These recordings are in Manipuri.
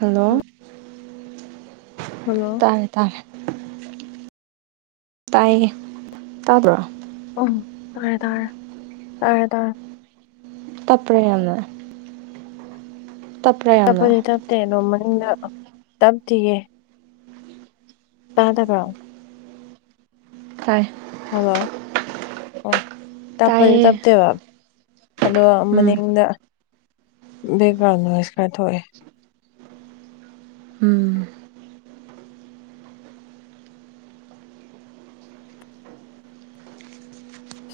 ꯍꯜꯂꯣ ꯍꯜꯂꯣ ꯇꯥꯔꯦ ꯇꯥꯔꯦ ꯇꯥꯏꯌꯦ ꯇꯕꯔꯣ ꯎꯝ ꯇꯥꯔꯦ ꯇꯥꯔꯦ ꯇꯥꯔꯦ ꯇꯥꯔꯦ ꯇꯞꯄꯔ ꯌꯥꯝꯅ ꯇꯞꯄ꯭ꯔꯥ ꯌꯥꯝꯅ ꯇꯞꯄꯗꯤ ꯇꯞꯇꯦ ꯅꯣꯡ ꯃꯅꯨꯡꯗ ꯇꯞꯇꯤꯌꯦ ꯇꯥꯗꯕ ꯐꯩ ꯍꯂꯣ ꯑꯦ ꯇꯞꯄꯗꯤ ꯇꯥꯏꯌꯦ ꯇꯞꯇꯦꯕ ꯑꯗꯣ ꯎꯝ ꯃꯅꯤꯡꯗ ꯗꯦꯕꯥꯔ ꯅꯦꯁ ꯈꯔꯥ ꯊꯣꯛꯏ ꯎꯝ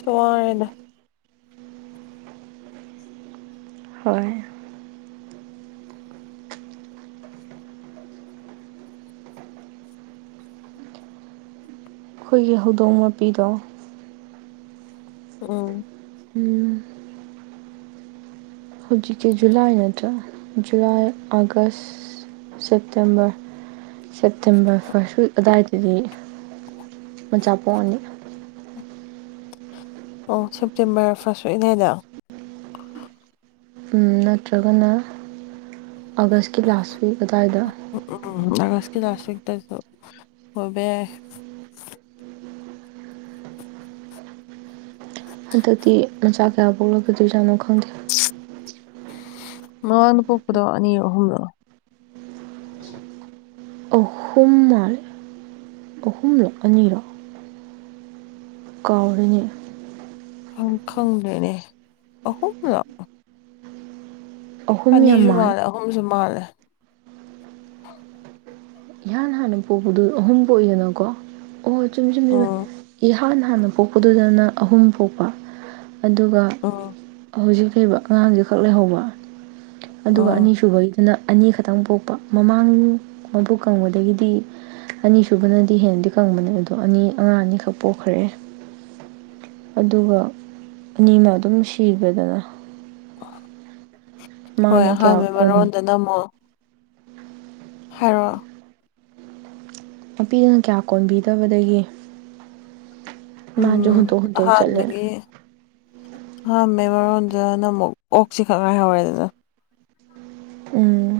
ꯁꯣꯉꯔꯦꯅ ꯍꯣꯏ ꯑꯩꯈꯣꯏꯒꯤ ꯍꯧꯗꯣꯡ ꯃꯄꯤꯗꯣ ꯑ ꯎꯝ ꯍꯧꯖꯤꯛꯀꯤ ꯖꯨꯂꯥꯏ ꯅꯠꯇ꯭ꯔꯥ ꯖꯨꯂꯥꯏ ꯑꯥꯒꯁ ꯁꯦꯞꯇꯦꯝꯕꯔ ꯁꯦꯞꯇꯦꯝꯕꯔ ꯐꯥꯔꯁ ꯑꯗꯨꯋꯥꯏꯗꯗꯤ ꯃ ꯆꯥꯄꯣꯛꯅꯤ ꯑꯣ ꯁꯦꯞꯇꯦꯝꯕꯔ ꯐꯥꯔꯁ ꯁꯏꯅꯦꯗ ꯅꯠꯇ꯭ꯔꯒꯅ ꯑꯥꯒꯁꯀꯤ ꯂꯥꯁ ꯋꯤꯛ ꯑꯗꯨꯋꯥꯏꯗ ꯅꯥꯁꯨꯛꯗꯁꯨ ꯍꯕ ꯍꯟꯗꯛꯇꯤ ꯃꯆꯥ ꯀꯌꯥ ꯄꯣꯛꯂꯛꯄꯗꯣꯏ ꯌꯥꯝꯥꯅꯣ ꯈꯪꯗꯦ ꯃꯃꯥꯅ ꯄꯣꯛꯄꯗꯣ ꯑꯅꯤ ꯑꯍꯨꯝꯅꯣ ꯑꯍꯨꯝꯥꯏ ꯑꯍꯨꯝꯂ ꯑꯅꯤꯔ ꯀꯥꯎꯔꯤꯅꯤ ꯍꯪ ꯈꯪꯥꯡ ꯂꯩꯅꯦ ꯑꯍꯨꯝ ꯂ ꯑꯍꯨꯝ ꯌꯥꯝ ꯄꯅꯤꯁꯨ ꯃꯥꯜꯂꯦ ꯃꯥꯂ ꯍꯨꯝꯁꯨꯨꯃꯂ ꯑ ꯎꯝ ꯏꯍꯥꯟ ꯍꯥꯟꯅ ꯄꯣꯛꯄꯗꯨꯗꯅ ꯑꯍꯨꯝ ꯄꯣꯛꯄ ꯑꯗꯨꯒ ꯎꯝ ꯍꯧꯖꯤꯛ ꯍꯩꯕ ꯑꯉꯥꯡꯁꯦ ꯈꯛ ꯂꯩꯍꯧꯕ ꯑꯗꯨꯒ ꯎꯝ ꯑꯅꯤꯁꯨꯕꯩ ꯑꯗꯨꯅ ꯑꯅꯤꯈꯛꯇꯪ ꯄꯣꯛꯄ ꯃꯃꯥꯡ ꯃꯕꯨꯣꯛ ꯀꯪꯕꯗꯒꯤꯗꯤ ꯑꯅꯤꯁꯨꯨꯕꯅꯗꯤ ꯍꯦꯟꯅꯗꯤ ꯀꯪꯕꯅꯦ ꯑꯗꯣ ꯑꯅꯤ ꯑꯉꯥꯡ ꯑꯅꯤꯈꯛ ꯄꯣꯛꯈ꯭ꯔꯦ ꯑꯗꯨꯒ ꯑꯅꯤꯅ ꯑꯗꯨꯝ ꯁꯤꯕꯗꯅ ꯍꯣꯏ ꯀꯌꯥ ꯑꯍꯥꯟꯕ ꯃꯔꯣꯗ ꯅꯝꯃꯣ ꯍꯥꯏꯔꯣ ꯅꯨꯄꯤꯗꯨꯅ ꯀꯌꯥ ꯀꯣꯟꯕꯤꯗꯕꯗꯒꯤꯦ ꯃꯥ ꯌꯍꯗꯣꯛ ꯍꯗꯣꯛ ꯆꯠꯂ ꯍꯥꯃꯦ ꯃꯔꯔꯣꯟꯗꯅ ꯑꯃꯨꯛ ꯑꯣꯛꯁꯤ ꯈꯪꯉꯥꯏ ꯍꯧꯔꯦꯗꯅ ꯎꯝ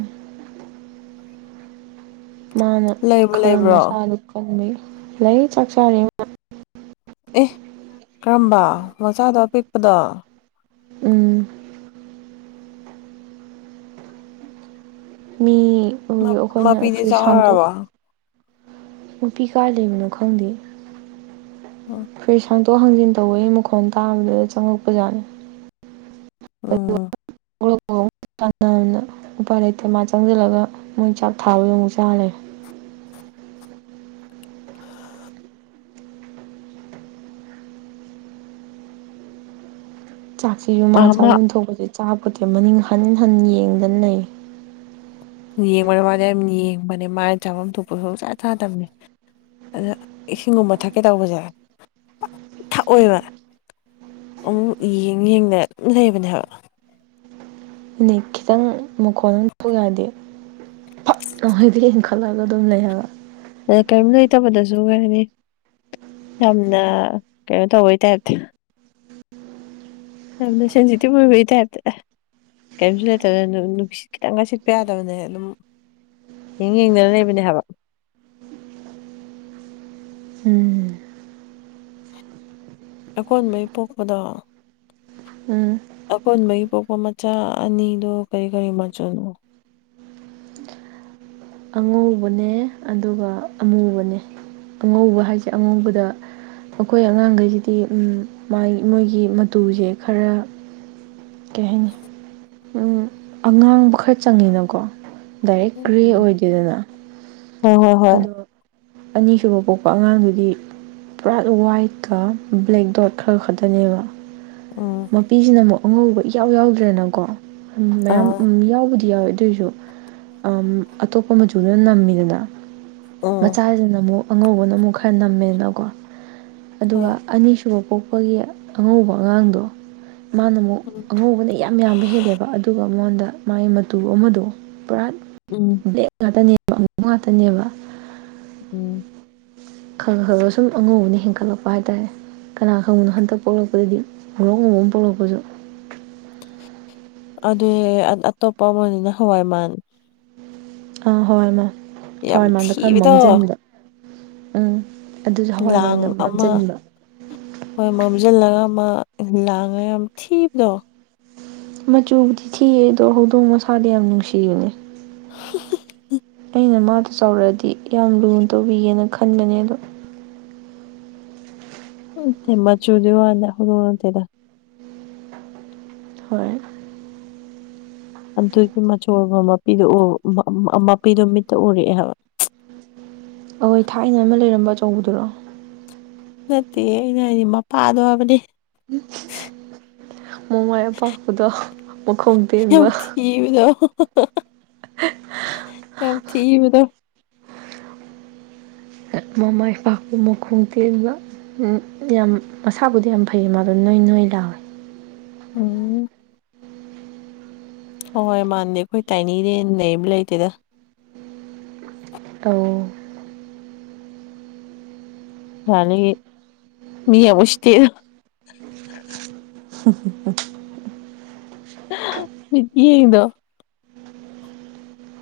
ꯃꯥꯅ ꯂꯩꯕꯨ ꯈꯔ ꯂꯩꯕ꯭ꯔꯣ ꯃꯁꯥꯗꯨ ꯀꯟꯕ ꯂꯩ ꯆꯥꯛ ꯆꯥꯔꯤ ꯃꯥ ꯑꯦ ꯀꯔꯝꯕ ꯃꯆꯥꯗꯣ ꯑꯄꯤꯛꯄꯗꯣ ꯎꯝ ꯃꯤ ꯑꯩꯈꯣꯏꯅ ꯃꯄꯤꯗꯤ ꯐ꯭ꯔꯤꯖ ꯍꯥꯡꯇꯣꯛ ꯆꯥꯎꯔꯕꯣ ꯅꯨꯄꯤ ꯀꯥ ꯂꯩꯕꯅꯣ ꯈꯪꯗꯦ ꯐ꯭ꯔꯤꯁ ꯍꯥꯡꯇꯣꯛ ꯍꯥꯡꯖꯤꯟ ꯇꯧꯕꯋ ꯃꯈꯣꯟꯜ ꯇꯥꯕꯗꯨꯗ ꯆꯪꯉꯛꯄꯖꯥꯠꯅꯤ ꯑ ꯇꯥꯟꯅꯅ ꯎꯄꯥꯏ ꯂꯩꯇ ꯃꯥ ꯆꯪꯁꯤꯜꯂꯒ ꯃꯣꯏ ꯆꯥꯛ ꯊꯥꯕꯗꯣ ꯑꯃꯨꯛ ꯆꯥꯜꯂꯦ ꯆꯥꯛꯁꯤ ꯌꯨꯃꯥ ꯑꯃ ꯆꯥꯐꯝ ꯊꯣꯛꯄꯁꯦ ꯆꯥꯄꯣꯗꯤꯦ ꯃꯅꯤꯡ ꯍꯟ ꯍꯟ ꯌꯦꯡꯗꯅ ꯂꯩ ꯌꯦꯡꯕ ꯃꯥꯅ ꯌꯥꯝ ꯌꯦꯡꯕꯅꯦ ꯃꯥꯅ ꯆꯥꯐꯝ ꯊꯣꯛꯄꯁꯨꯁꯥ ꯆꯥꯗꯕꯅꯦ ꯑ ꯏꯁꯤꯡꯒꯨꯝꯕ ꯊꯛꯀꯦ ꯇꯧꯕꯁꯦ ꯊꯛꯑꯣꯏꯕ ꯑꯃꯨꯛ ꯌꯦꯡ ꯌꯦꯡꯅ ꯂꯩꯕꯅꯦ ꯍꯥꯏꯕ ꯑꯗꯨꯅꯤ ꯈꯤꯇꯪ ꯃꯈꯣꯜ ꯑꯃ ꯌꯥꯗꯦ ꯑꯩꯣꯏꯗꯤ ꯏꯡꯈꯠꯂꯒ ꯑꯗꯨꯝ ꯂꯩ ꯍꯥꯏꯕ ꯑ ꯀꯔꯤꯝ ꯂꯩꯇꯕꯗꯁꯨ ꯀꯔꯤꯅꯤ ꯌꯥꯝꯅ ꯀꯩꯅꯣ ꯇꯧꯕꯩ ꯇꯥꯏꯞꯇꯤꯅ ꯌꯥꯝꯅ ꯁꯟꯖꯤꯇꯕꯨꯕ ꯇꯕꯇꯗ ꯀꯔꯤꯝꯁꯨ ꯂꯩꯇꯕꯗ ꯅꯨꯡꯁꯤꯠ ꯈꯤꯇꯪꯒ ꯁꯤꯠꯄ ꯌꯥꯗꯕꯅꯦ ꯑꯗꯨꯝ ꯍ ꯌꯦꯡꯗꯅ ꯂꯩꯕꯅꯦ ꯍꯥꯏꯕ [unintelligible] ꯎꯝ ꯑꯀꯣꯟꯕꯩ ꯄꯣꯛꯄꯗ ꯎꯝ ꯑꯀꯣꯟꯕꯒꯤ ꯄꯣꯛꯄ ꯃꯆꯥ ꯑꯅꯤꯗꯨ ꯀꯔꯤ ꯀꯔꯤ ꯃꯆꯨꯅꯣ [unintelligible] ꯑꯉꯧꯕꯅꯦ ꯑꯗꯨꯒ ꯑꯃꯨꯕꯅꯦ ꯑꯉꯧꯕ ꯍꯥꯏꯁꯦ ꯑꯉꯧꯕꯗ ꯑꯩꯈꯣꯏ ꯑꯉꯥꯡꯈꯩꯁꯤꯗꯤ ꯃꯣꯏꯒꯤ ꯃꯇꯨꯁꯦ ꯈꯔ ꯀꯩ ꯍꯥꯏꯅꯤ ꯎꯝ ꯑꯉꯥꯡꯕ ꯈꯔ ꯆꯪꯉꯤꯅꯀꯣ ꯗꯥꯏꯔꯦꯛ ꯒ꯭ꯔꯦ ꯎꯝ ꯑꯣꯏꯗꯦꯗꯅ ꯍꯣꯏ ꯍꯣꯏ ꯍꯣꯏ ꯑꯗꯣ ꯑꯅꯤꯁꯨꯕ ꯄꯣꯛꯄ ꯑꯉꯥꯡꯗꯨꯗꯤ ꯄꯨꯔꯥꯠ ꯋꯥꯏꯠꯀ ꯕ꯭ꯂꯦꯛ ꯗꯣꯠ ꯈꯔ ꯈꯛꯇꯅꯦꯕ ꯎꯝ ꯃꯄꯤꯁꯤꯅ ꯑꯃꯨꯛ ꯑꯉꯧꯕ ꯏꯌꯥꯎ ꯌꯥꯎꯗ꯭ꯔꯦꯅꯀꯣ ꯃꯌꯥꯝ ꯑꯥ ꯌꯥꯎꯕꯗꯤ ꯌꯥꯎꯋꯦ ꯑꯗꯨꯑꯣꯏꯁꯨ ꯑꯇꯣꯞꯄ ꯃꯆꯨꯅ ꯅꯝꯃꯤꯗꯅ ꯎꯝ ꯃꯆꯥꯁꯤꯅ ꯑꯃꯨꯛ ꯑꯉꯧꯕꯅ ꯑꯃꯨꯛ ꯈꯔ ꯅꯝꯃꯦꯅꯀꯣ ꯑꯗꯨꯒ ꯍꯣꯏ ꯑꯅꯤꯁꯨ ꯁꯤꯕꯣ ꯄꯣꯛꯄꯒꯤ ꯑꯉꯧꯕ ꯑꯉꯥꯡꯗꯣ ꯃꯥꯅ ꯑꯃꯨꯛ ꯎꯝ ꯑꯉꯧꯕꯅ ꯌꯥꯝ ꯌꯥꯝꯕ ꯍꯦꯜꯂꯦꯕ ꯑꯗꯨꯒ ꯃꯉꯣꯟꯗ ꯃꯥꯒꯤ ꯃꯇꯨ ꯑꯃꯗꯣ ꯄꯨꯔꯥ ꯎꯝ ꯕ꯭ꯂꯦꯛ ꯉꯥꯛꯇꯅꯦꯕ ꯑ ꯉꯥꯛꯇꯅꯦꯕ ꯎꯝ ꯈꯪ ꯈ꯭ꯔꯒ ꯁꯨꯝ ꯑꯉꯧꯕꯅ ꯍꯦꯟꯒꯠꯂꯛꯄ ꯍꯥꯏꯇꯥꯔꯦ ꯀꯅꯥ ꯈꯪꯕꯅꯣ ꯍꯟꯇꯛ ꯄꯣꯛꯂꯛꯄꯗꯗꯤ ꯃꯣꯔꯧ ꯉꯨꯝꯕ ꯑꯃ ꯄꯣꯛꯂꯛꯄꯁꯨ ꯑꯗꯨ ꯑꯇꯣꯞꯄ ꯑꯃꯅꯤꯅ ꯍꯋꯥꯏꯃꯥꯟ ꯑꯥ ꯍꯣꯏ ꯃꯥ ꯌꯥꯝ ꯍꯣꯏ ꯃꯥꯗꯣ ꯈꯔ ꯊꯤꯕꯗꯣ ꯃꯝꯁꯤꯟꯕ ꯎꯝ ꯑꯗꯨꯁꯨ ꯍꯋꯥꯏ ꯂꯥꯡ ꯃꯥꯟꯗ ꯑꯃ ꯃꯝꯁꯤꯟꯕ ꯍꯣꯏ ꯃꯝꯁꯤꯜꯂꯒ ꯂꯉ ꯌꯥꯝ ꯊꯤꯕꯗꯣ ꯃꯆꯨꯕꯨꯗꯤ ꯊꯤꯑꯦ ꯑꯗꯣ ꯍꯧꯗꯣꯡ ꯃꯁꯥꯗꯤ ꯌꯥꯝ ꯅꯨꯡꯁꯤꯕꯅꯦ ꯎ ꯑꯩꯅ ꯃꯥꯗꯣ ꯆꯥꯎꯔꯛꯑꯗꯤ ꯌꯥꯝ ꯂꯨꯅ ꯇꯧꯕꯤꯒꯦꯅ ꯈꯟꯕꯅꯦ ꯑꯗꯣ ꯃꯆꯨꯗꯣꯗ ꯍꯧꯅꯔ ꯍꯣꯏ ꯑꯗꯨꯒꯤ ꯃꯆꯣꯏꯕ ꯃꯄꯤꯗꯨ ꯃꯄꯤꯗꯨꯣ ꯃꯤꯠꯇ ꯎꯔꯛꯑꯦ ꯍꯥꯏꯕ ꯑꯈꯣꯏ ꯊꯥꯏꯅ ꯑꯃ ꯂꯩꯔꯝꯕ ꯑꯆꯧꯕꯗꯨꯔꯣ ꯅꯠꯇꯦ ꯑꯩꯅ ꯍꯥꯏꯗꯤ ꯃꯄꯥꯗꯣꯕꯅꯤ ꯃꯃꯥꯏ ꯑꯄꯥꯛꯄꯗꯣ ꯃꯈꯣꯡ ꯇꯦꯟꯕ ꯑ ꯊ ꯇ ꯃꯃꯥ ꯏꯄꯥꯄꯨ ꯃꯈꯣꯡ ꯇꯦꯟꯕ ꯌꯥꯝ ꯃꯁꯥꯕꯨꯗꯤ ꯌꯥꯝ ꯐꯩ ꯃꯥꯗꯣ ꯅꯣꯏ ꯅꯣꯏ ꯂꯥꯎꯋꯦ ꯎꯝ ꯍꯣꯏꯣꯏ ꯃꯥꯟꯗꯦ ꯑꯩꯈꯣꯏ ꯇꯥꯏꯅꯤꯅꯦ ꯅꯕ ꯂꯩꯇꯦꯗ ꯇꯧ ꯌꯥꯅꯤ ꯃꯤ ꯄꯨꯁꯇꯩꯗ ꯏ ꯏꯗ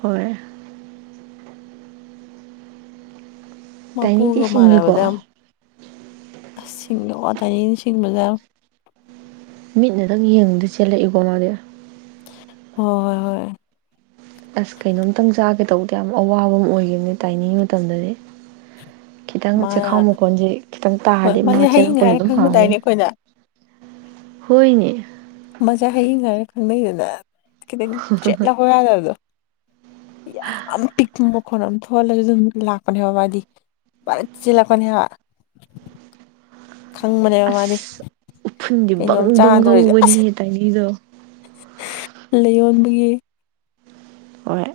ꯍꯣꯏ ꯃꯄꯨꯒ ꯇꯥꯏꯅꯤꯗꯤ ꯁꯤꯡꯉꯤꯀꯣ ꯃꯥꯕꯗꯥ ꯌꯥꯝ ꯁꯤꯡ ꯑꯣ ꯇꯅꯤ ꯁꯤꯡꯁꯤꯡꯕꯖꯔ ꯃꯤꯅꯗꯥꯪ ꯌꯦꯡꯕꯗ ꯆꯦꯜꯂꯛꯏꯀꯣ ꯃꯥꯗꯤ ꯍꯣꯏ ꯍꯣꯏ ꯑꯁ ꯀꯩꯅꯣꯝꯇꯪ ꯆꯥꯒꯦ ꯇꯧꯕꯗꯤ ꯌꯥꯝ ꯑꯋꯥꯕ ꯑꯃ ꯑꯣꯏꯈꯤꯕꯅꯦ ꯇꯥꯏꯅꯤꯡꯉꯤ ꯃꯇꯝꯗꯗꯤ ꯈꯤꯇꯪ ꯃꯥꯅ ꯆꯦꯈꯥꯎ ꯃꯈꯣꯟꯁꯤꯦ ꯈꯤꯇꯪ ꯍꯣꯏ ꯇꯥꯔꯗꯤ ꯃꯥ ꯃꯁꯦ ꯆꯦꯔꯛ ꯍꯌꯤꯡ ꯄꯥꯗ ꯍꯥꯏꯔ ꯑꯗꯨꯝ ꯍꯥꯜꯂꯥꯅꯤ ꯈꯪꯅꯗꯥꯏꯅꯦ ꯑꯩꯈꯣꯏꯅ ꯍꯣꯏꯅꯦ ꯃꯁꯛ ꯍꯌꯤꯡ ꯍꯥꯏꯔ ꯈꯪꯅꯩꯗꯅ ꯈꯤꯇꯪ ꯆꯦꯠꯂꯍꯧ ꯌꯥꯗꯕꯗꯣ [unintelligible] ꯌꯥꯝ ꯄꯤꯛꯄ ꯃꯈꯣꯟꯅ ꯑꯃ ꯊꯣꯛꯣꯍꯜꯂꯁꯨ ꯑꯗꯨꯝ ꯂꯥꯛꯄꯅꯦꯕ ꯋꯥꯗꯤ ꯐꯔꯦ ꯆꯤꯜꯂꯛꯀꯅꯦ ꯍꯥꯏꯕ ꯈꯪꯕꯅꯦꯕ ꯃꯥꯗꯤ ꯑꯁ ꯎꯐꯨꯟꯗꯤ ꯕꯪ ꯀꯩꯅꯣꯝ ꯕꯪ ꯆꯥꯗꯣꯔꯤꯁꯦ ꯍꯧꯕꯅꯤꯍꯦ ꯇꯥꯏꯅꯤꯗꯣ ꯂꯩꯌꯣꯟꯕꯒꯤ ꯍꯣꯏ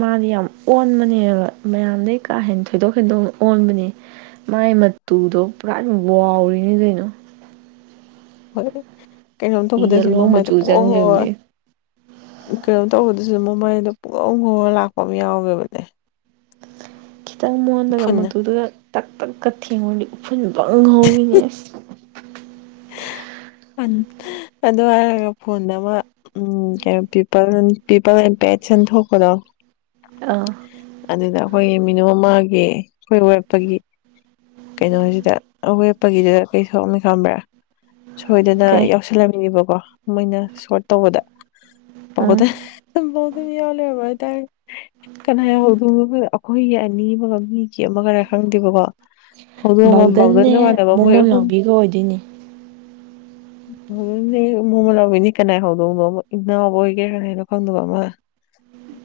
ꯃꯥꯗꯤ ꯌꯥꯝ ꯑꯣꯟꯕꯅꯦꯕ ꯃꯌꯥꯝꯗꯒꯤꯩ ꯀꯥ ꯍꯦꯟꯅ ꯊꯣꯏꯗꯣꯛ ꯍꯦꯟꯗꯣꯛꯅ ꯑꯣꯟꯕꯅꯦ ꯃꯥꯏ ꯃꯇꯨꯗꯣ ꯄꯨꯔꯥ ꯋꯥꯎꯔꯤꯅꯤ ꯀꯩꯅꯣ ꯍꯣꯏ ꯀꯩꯅꯣꯝ ꯇꯧꯕꯗꯁꯨ ꯌꯦꯜꯂꯣ ꯃꯃꯥꯏꯗ ꯃꯆꯨ ꯄꯣꯛꯑꯣ ꯆꯪꯈꯤꯕꯅꯦ ꯀꯩꯅꯣ ꯇꯧꯕꯗꯨꯁꯨ ꯃꯣꯃꯩꯗꯣ ꯄꯨꯡꯉꯧ ꯉꯧꯔ ꯂꯥꯛꯄ ꯑꯃ ꯌꯥꯎꯦꯕꯅꯦ ꯈꯤꯇꯪ ꯃꯨꯍꯜꯂꯒ ꯃꯨꯗꯨꯒ ꯇꯛ ꯇꯛꯀ ꯊꯦꯡꯉꯗꯤ ꯎꯐꯨꯟꯕ ꯉꯍꯥꯎꯋꯤꯅꯦꯁ ꯑꯗꯨ ꯍꯥꯏꯔꯒ ꯐꯣꯟꯗ ꯑꯃ ꯎꯝ ꯀꯩꯅꯣ ꯄꯤꯄꯜ ꯄꯤꯄꯜꯝ ꯑꯦꯁꯟ ꯊꯣꯛꯄꯗꯣ ꯑꯥ ꯑꯗꯨꯗꯥꯛ ꯑꯩꯈꯣꯏ ꯃꯤꯅꯣ ꯃꯥꯒꯤ ꯑꯩꯈꯣꯏ ꯋꯦꯞꯇꯒꯤ ꯀꯩꯅꯣꯁꯤꯗ ꯑꯋꯦꯠꯄꯒꯤꯗꯨ ꯀꯩ ꯁꯣꯛꯑꯝꯃꯤ ꯈꯪꯕ꯭ꯔꯥ ꯁꯣꯏꯗꯅ ꯀꯩ ꯌꯥꯎꯁꯜꯂꯝꯃꯤꯕꯀꯣ ꯃꯣꯏꯅ ꯁꯣꯔꯠ ꯇꯧꯕꯗ ꯎꯝ ꯕꯣꯗ ꯃꯤ ꯌꯥꯎ ꯂꯩꯔꯝꯕ ꯍꯥꯏ ꯇꯥꯔꯦ ꯀꯅꯥ ꯌꯥꯎꯗꯣꯅ ꯑꯩꯈꯣꯏꯒꯤ ꯑꯅꯤ ꯑꯃꯒ ꯃꯤꯒꯤ ꯑꯃꯒꯔ ꯈꯪꯗꯦꯕꯀꯣ ꯍꯧꯗꯣꯡ ꯑꯃ ꯕꯥꯎꯗꯟꯅꯦ ꯕꯥꯎꯗꯟꯒ ꯃꯥꯟꯅꯕ ꯃꯣꯏ ꯃꯃꯣꯟ ꯑꯍꯨꯝ ꯂꯥꯡꯕꯤꯒ ꯑꯣꯏꯗꯣꯏꯅꯦ ꯑꯗꯨꯅꯦ ꯃꯣꯃ ꯂꯥꯎꯤꯅꯤ ꯀꯅꯥ ꯍꯧꯗꯧꯅꯣ ꯏꯅꯥꯎꯕ ꯑꯣꯏꯒꯦ ꯀꯅꯥ ꯍꯥꯏꯅꯣ ꯈꯪꯗꯕ ꯑꯃ ꯎꯝ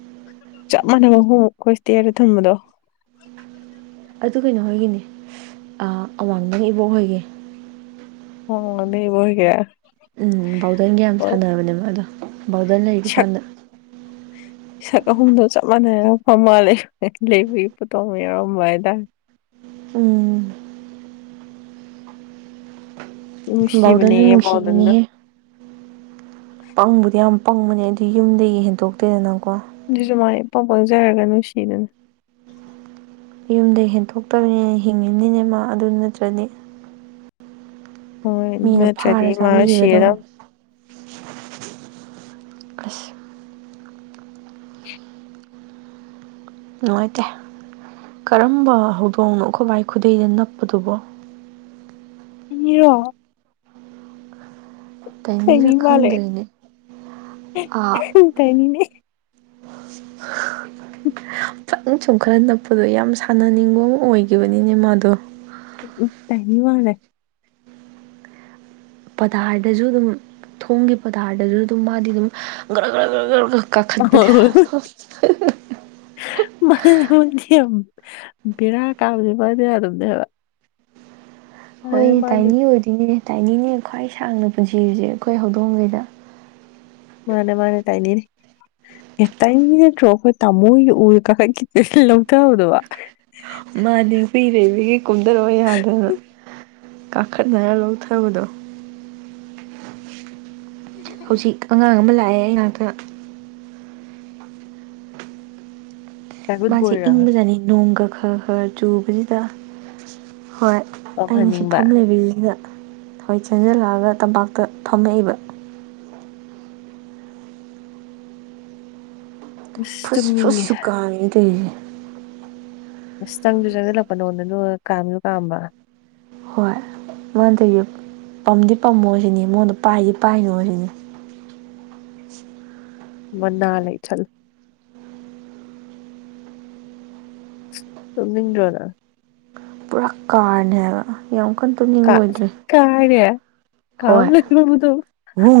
ꯆꯞ ꯃꯥꯟꯅꯕ ꯑꯍꯨꯝꯨꯛ ꯑꯩꯈꯣꯏ ꯇꯦꯔꯦ ꯊꯝꯕꯗꯣ ꯑꯗꯨ ꯀꯩꯅꯣ ꯍꯣꯏꯒꯤꯅꯤ ꯑꯋꯥꯡꯕꯪ ꯏꯕꯣꯛ ꯍꯣꯏꯒꯤ ꯑꯣ ꯅꯕꯍꯤꯒ ꯎꯝ ꯕꯥꯎꯗꯟꯒ ꯌꯥꯝ ꯁꯥꯟꯅꯕꯅꯦꯕ ꯑꯗꯣ ꯕꯥꯎꯗꯟ ꯂꯩꯕ ꯁꯛ ꯀꯥꯟꯗ ꯑꯍꯨꯝꯗꯣ ꯆꯞ ꯃꯥꯟꯅꯩꯔ ꯐ ꯃꯥꯜꯂ ꯂꯩꯕꯒꯤ ꯄꯣꯠꯇꯣ ꯌꯥꯎꯔꯝꯕ ꯍꯥꯏꯇꯥꯔꯦ ꯎꯝ ꯕꯎꯗꯅ ꯅꯨꯡꯁꯤꯕꯅꯦꯌꯦ ꯕꯥꯎꯗꯟꯗꯣ ꯅꯨꯡꯁꯤꯕꯅꯤꯍꯦ ꯄꯪꯕꯨꯗꯤ ꯌꯥꯝ ꯄꯪꯕꯅꯦ ꯑꯗꯨ ꯌꯨꯝꯗꯒꯤ ꯍꯦꯟꯗꯣꯛꯇꯦꯗꯅꯀꯣ ꯑꯗꯨꯁꯨ ꯃꯥꯏ ꯏ ꯄꯥꯎ ꯄꯪꯖꯔꯒ ꯅꯨꯡꯁꯤꯗꯨꯅ ꯌꯨꯝꯗ ꯍꯦꯟꯊꯣꯛꯇꯕꯅꯤꯅ ꯍꯤꯡꯉꯤꯕꯅꯤꯅꯦ ꯃꯥ ꯑꯗꯨ ꯅꯠꯇ꯭ꯔꯗꯤ ꯍꯣꯏ ꯃꯤꯅ ꯅꯠꯇ꯭ꯔꯗꯤ ꯐꯥꯔ ꯃꯥ ꯁꯤꯔ ꯆꯥꯕꯤꯒꯗꯧꯅꯤ ꯑꯁ ꯅꯨꯡꯉꯥꯏꯇꯦ ꯀꯔꯝꯕ ꯍꯧꯗꯣꯡꯅꯣ ꯈꯣꯚꯏ ꯈꯨꯗꯩꯗ ꯅꯞꯄꯗꯨꯕꯣ ꯅꯤꯔꯣ ꯇꯥꯏꯅꯤ ꯇꯥꯏꯅꯤꯔ ꯃꯥꯂꯦ ꯈꯪꯗ꯭ꯔꯦꯅꯦ ꯑꯥ ꯇꯥꯏꯅꯤꯅꯦ ꯄꯪ ꯁꯨꯝ ꯈꯔ ꯅꯞꯄꯗꯣ ꯌꯥꯝ ꯁꯥꯟꯅꯅꯤꯡꯕ ꯑꯃ ꯑꯣꯏꯈꯤꯕꯅꯤꯅꯦ ꯃꯥꯗꯣ ꯎ ꯇꯅꯤ ꯋꯥ ꯄꯇꯥꯔꯗꯁꯨ ꯑꯗꯨꯝ ꯊꯣꯡꯒꯤ ꯄꯇꯥꯔꯗꯁꯨ ꯑꯗꯨꯝ ꯃꯥꯗꯤ ꯑꯗꯨꯝ ꯍꯣꯏ ꯀꯥꯈꯠꯄꯗ ꯍꯣꯏ ꯃꯥ ꯃꯣꯏꯗꯤ ꯌꯥꯝ ꯕꯦꯔꯥ ꯀꯥꯕꯗꯤꯦ ꯃꯥꯗ ꯑꯗꯨꯝꯅꯦꯕ ꯍꯣꯏꯅꯦ ꯇꯥꯏꯅꯤ ꯑꯣꯏꯗꯣꯏꯅꯦ ꯇꯥꯏꯅꯤꯅꯦ ꯈ꯭ꯋꯥꯏ ꯁꯥꯡꯅ ꯄꯨꯟꯁꯤꯔꯤꯁꯦ ꯑꯩꯈꯣꯏ ꯍꯧꯗꯣꯡꯉꯩꯗ ꯃꯥꯅꯦ ꯃꯥꯅꯦ ꯇꯥꯏꯅꯤꯅꯦ ꯑꯦꯇꯩꯒꯤꯠꯇ꯭ꯔꯣꯈ ꯇꯃꯣ ꯎꯔ ꯀꯈꯤ ꯂꯧꯗꯕꯗꯕ ꯃꯥꯅꯦ ꯍꯨꯏ ꯂꯩꯕꯒꯤ ꯀꯨꯝꯊꯔꯑꯣ ꯌꯥꯗꯅ ꯀꯥꯈꯠ ꯂꯧ ꯊꯕꯗꯣ ꯍꯧꯖꯤꯛ ꯑꯉꯥꯡ ꯑꯃ ꯂꯥꯛꯑꯦ ꯑꯩꯅꯥꯥꯛꯛꯇ ꯆꯥꯏꯜꯍꯨꯗ ꯃꯥꯁꯦ ꯕꯣꯏꯔ ꯏꯪꯕꯖꯥꯅꯤ ꯅꯣꯡꯒ ꯈꯔ ꯈꯔ ꯆꯨꯕꯁꯤꯗ ꯍꯣꯏ ꯑꯩꯅ ꯇꯧꯍꯟꯅꯤꯡꯕ ꯁꯤꯐꯝ ꯂꯩꯕꯤꯔꯤꯁꯤꯗ ꯍꯣꯏ ꯆꯦꯟꯖꯤꯜꯂꯛꯑꯒ ꯇꯝꯄꯥꯛꯇ ꯐꯝꯃꯛꯏꯕ ꯑꯁ ꯐꯨꯁ ꯇꯨꯝꯅꯤꯡꯉꯦ ꯐꯨꯁꯒꯥꯏꯗꯦ ꯑꯁ ꯆꯪꯁꯨ ꯆꯪꯁꯤꯜꯂꯛꯄ ꯅꯉꯣꯟꯗ ꯅ ꯀꯥꯝꯁꯨ ꯀꯥꯝꯕ ꯍꯣꯏ ꯃꯗꯒꯤ ꯄꯝꯗꯤ ꯄꯝꯃꯣꯁꯤꯅꯤ ꯃꯉꯣꯟꯗ ꯄꯥꯏꯗꯤ ꯄꯥꯏꯅꯣꯁꯤꯅꯤ ꯃꯅꯥ ꯂꯩꯩ ꯁꯗ꯭ꯔꯣꯅ ꯇꯀꯥꯅꯦꯕ ꯌꯥꯝ ꯀꯟꯅ ꯀꯥ ꯇꯣꯛꯅꯤꯡꯕ ꯑꯣꯏꯗ꯭ꯔꯦ ꯀꯥꯏꯔꯦ ꯀꯥꯝ ꯍꯣꯏ ꯂꯩꯔꯝꯕꯗꯣ ꯎ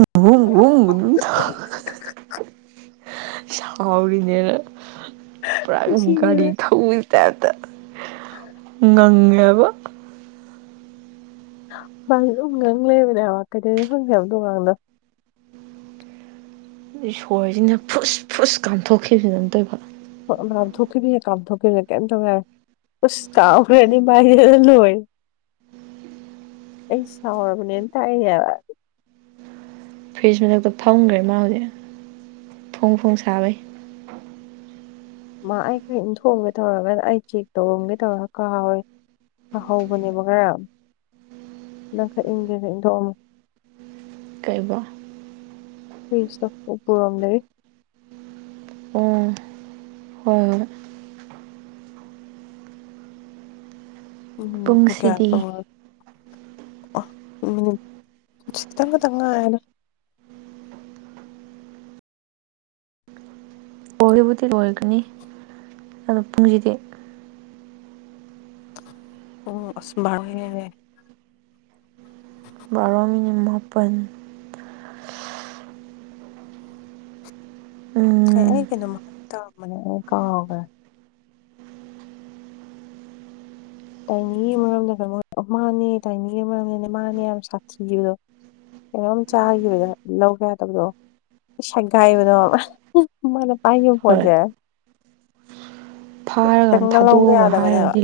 ꯍ ꯎ ꯁꯥꯎꯔꯤꯅꯦꯅ ꯄꯨꯔꯥ ꯑꯗꯨꯝꯒꯥꯔꯤ ꯁꯤꯅꯦꯅ ꯊꯧ ꯇ ꯉꯪꯉꯕ ꯃꯥ ꯎꯒꯪ ꯂꯩꯕꯅꯦꯕ ꯀꯩꯗꯩ ꯍꯪꯒꯦꯕ ꯣꯀꯥꯟꯗꯣ ꯏꯁꯣꯔꯁꯤꯅ ꯐꯨꯁ ꯐꯨꯁ ꯀꯥꯝꯊꯣꯛꯈꯤꯕꯁꯤ ꯅꯝ ꯇꯧꯕ ꯊꯙꯣꯛꯀꯦꯕꯤ ꯀꯥꯝ ꯊꯙꯀꯦꯗ ꯀꯝꯇꯧꯋ ꯁ ꯀꯔꯅꯤ ꯃꯥꯥꯏꯗ ꯂꯣꯏ ꯑꯩ ꯁꯔ ꯃꯅꯤꯅ ꯇꯥꯏ ꯌꯥ ꯐ꯭ꯔꯤꯖ ꯃꯊꯛꯇ ꯐꯝꯈ꯭ꯔꯦ ꯃꯥ ꯍꯧꯖꯤꯛ ꯐꯣꯡ ꯐꯣꯡ ꯁꯥꯕꯩ ꯃꯥ ꯑꯩ ꯀꯔꯤ ꯊꯣꯡꯒꯦ ꯇꯧꯔꯒꯅ ꯑꯩ ꯆꯦꯛ ꯇꯧꯔꯝꯒꯦ ꯇꯧꯔꯒ ꯀꯍꯋꯦ ꯑ ꯍꯧꯕꯅꯦꯕ ꯀꯔꯝ ꯏ ꯈ ꯏꯒꯦꯔꯊꯣꯛꯃ ꯀꯩꯕ ꯐꯔꯤꯁꯇ ꯎꯄꯔꯝ ꯂꯩ ꯍꯣꯏ ꯍꯣꯏ ꯎꯝ ꯀꯌꯥ ꯄꯨꯡꯁꯤꯗꯤ ꯇ ꯆꯇ ꯇꯉꯅ ꯑꯣꯏꯕꯨꯗꯤ ꯑꯣꯏꯒꯅꯤ ꯑꯗꯣ ꯄꯨꯡꯁꯤꯗꯤ ꯑꯣꯕꯥꯔꯦ ꯕꯥꯔꯣ ꯃꯤꯅꯤꯠ ꯃꯥꯄꯜ ꯎꯝ ꯑꯩ ꯀꯩꯅꯣ ꯍꯥ ꯇ ꯃ ꯑꯦ ꯀ ꯇꯥꯏꯅꯤꯒꯤ ꯃꯔꯝꯗ ꯀꯩꯅꯣ ꯃꯥꯅꯦ ꯇꯥꯏꯅꯤꯒꯤ ꯃꯔꯝꯗꯅꯦ ꯃꯥꯅꯦ ꯌꯥꯝ ꯁꯥꯊꯤꯈꯤꯕꯗꯣ ꯀꯩꯅꯣꯝ ꯆꯥꯈꯤꯕꯗ ꯂꯧꯒ ꯌꯥ ꯇꯕꯗꯣ ꯁꯒꯥꯏꯕꯗ ꯃꯅ ꯍꯣꯏ ꯄꯥꯏꯄꯣꯖꯦ ꯐꯥꯔꯀꯥꯟꯗ ꯂꯧꯕ ꯊꯥꯗꯣꯛꯑꯒ ꯌꯥꯗꯕꯅꯦꯕ ꯍꯥꯏꯔꯗꯤ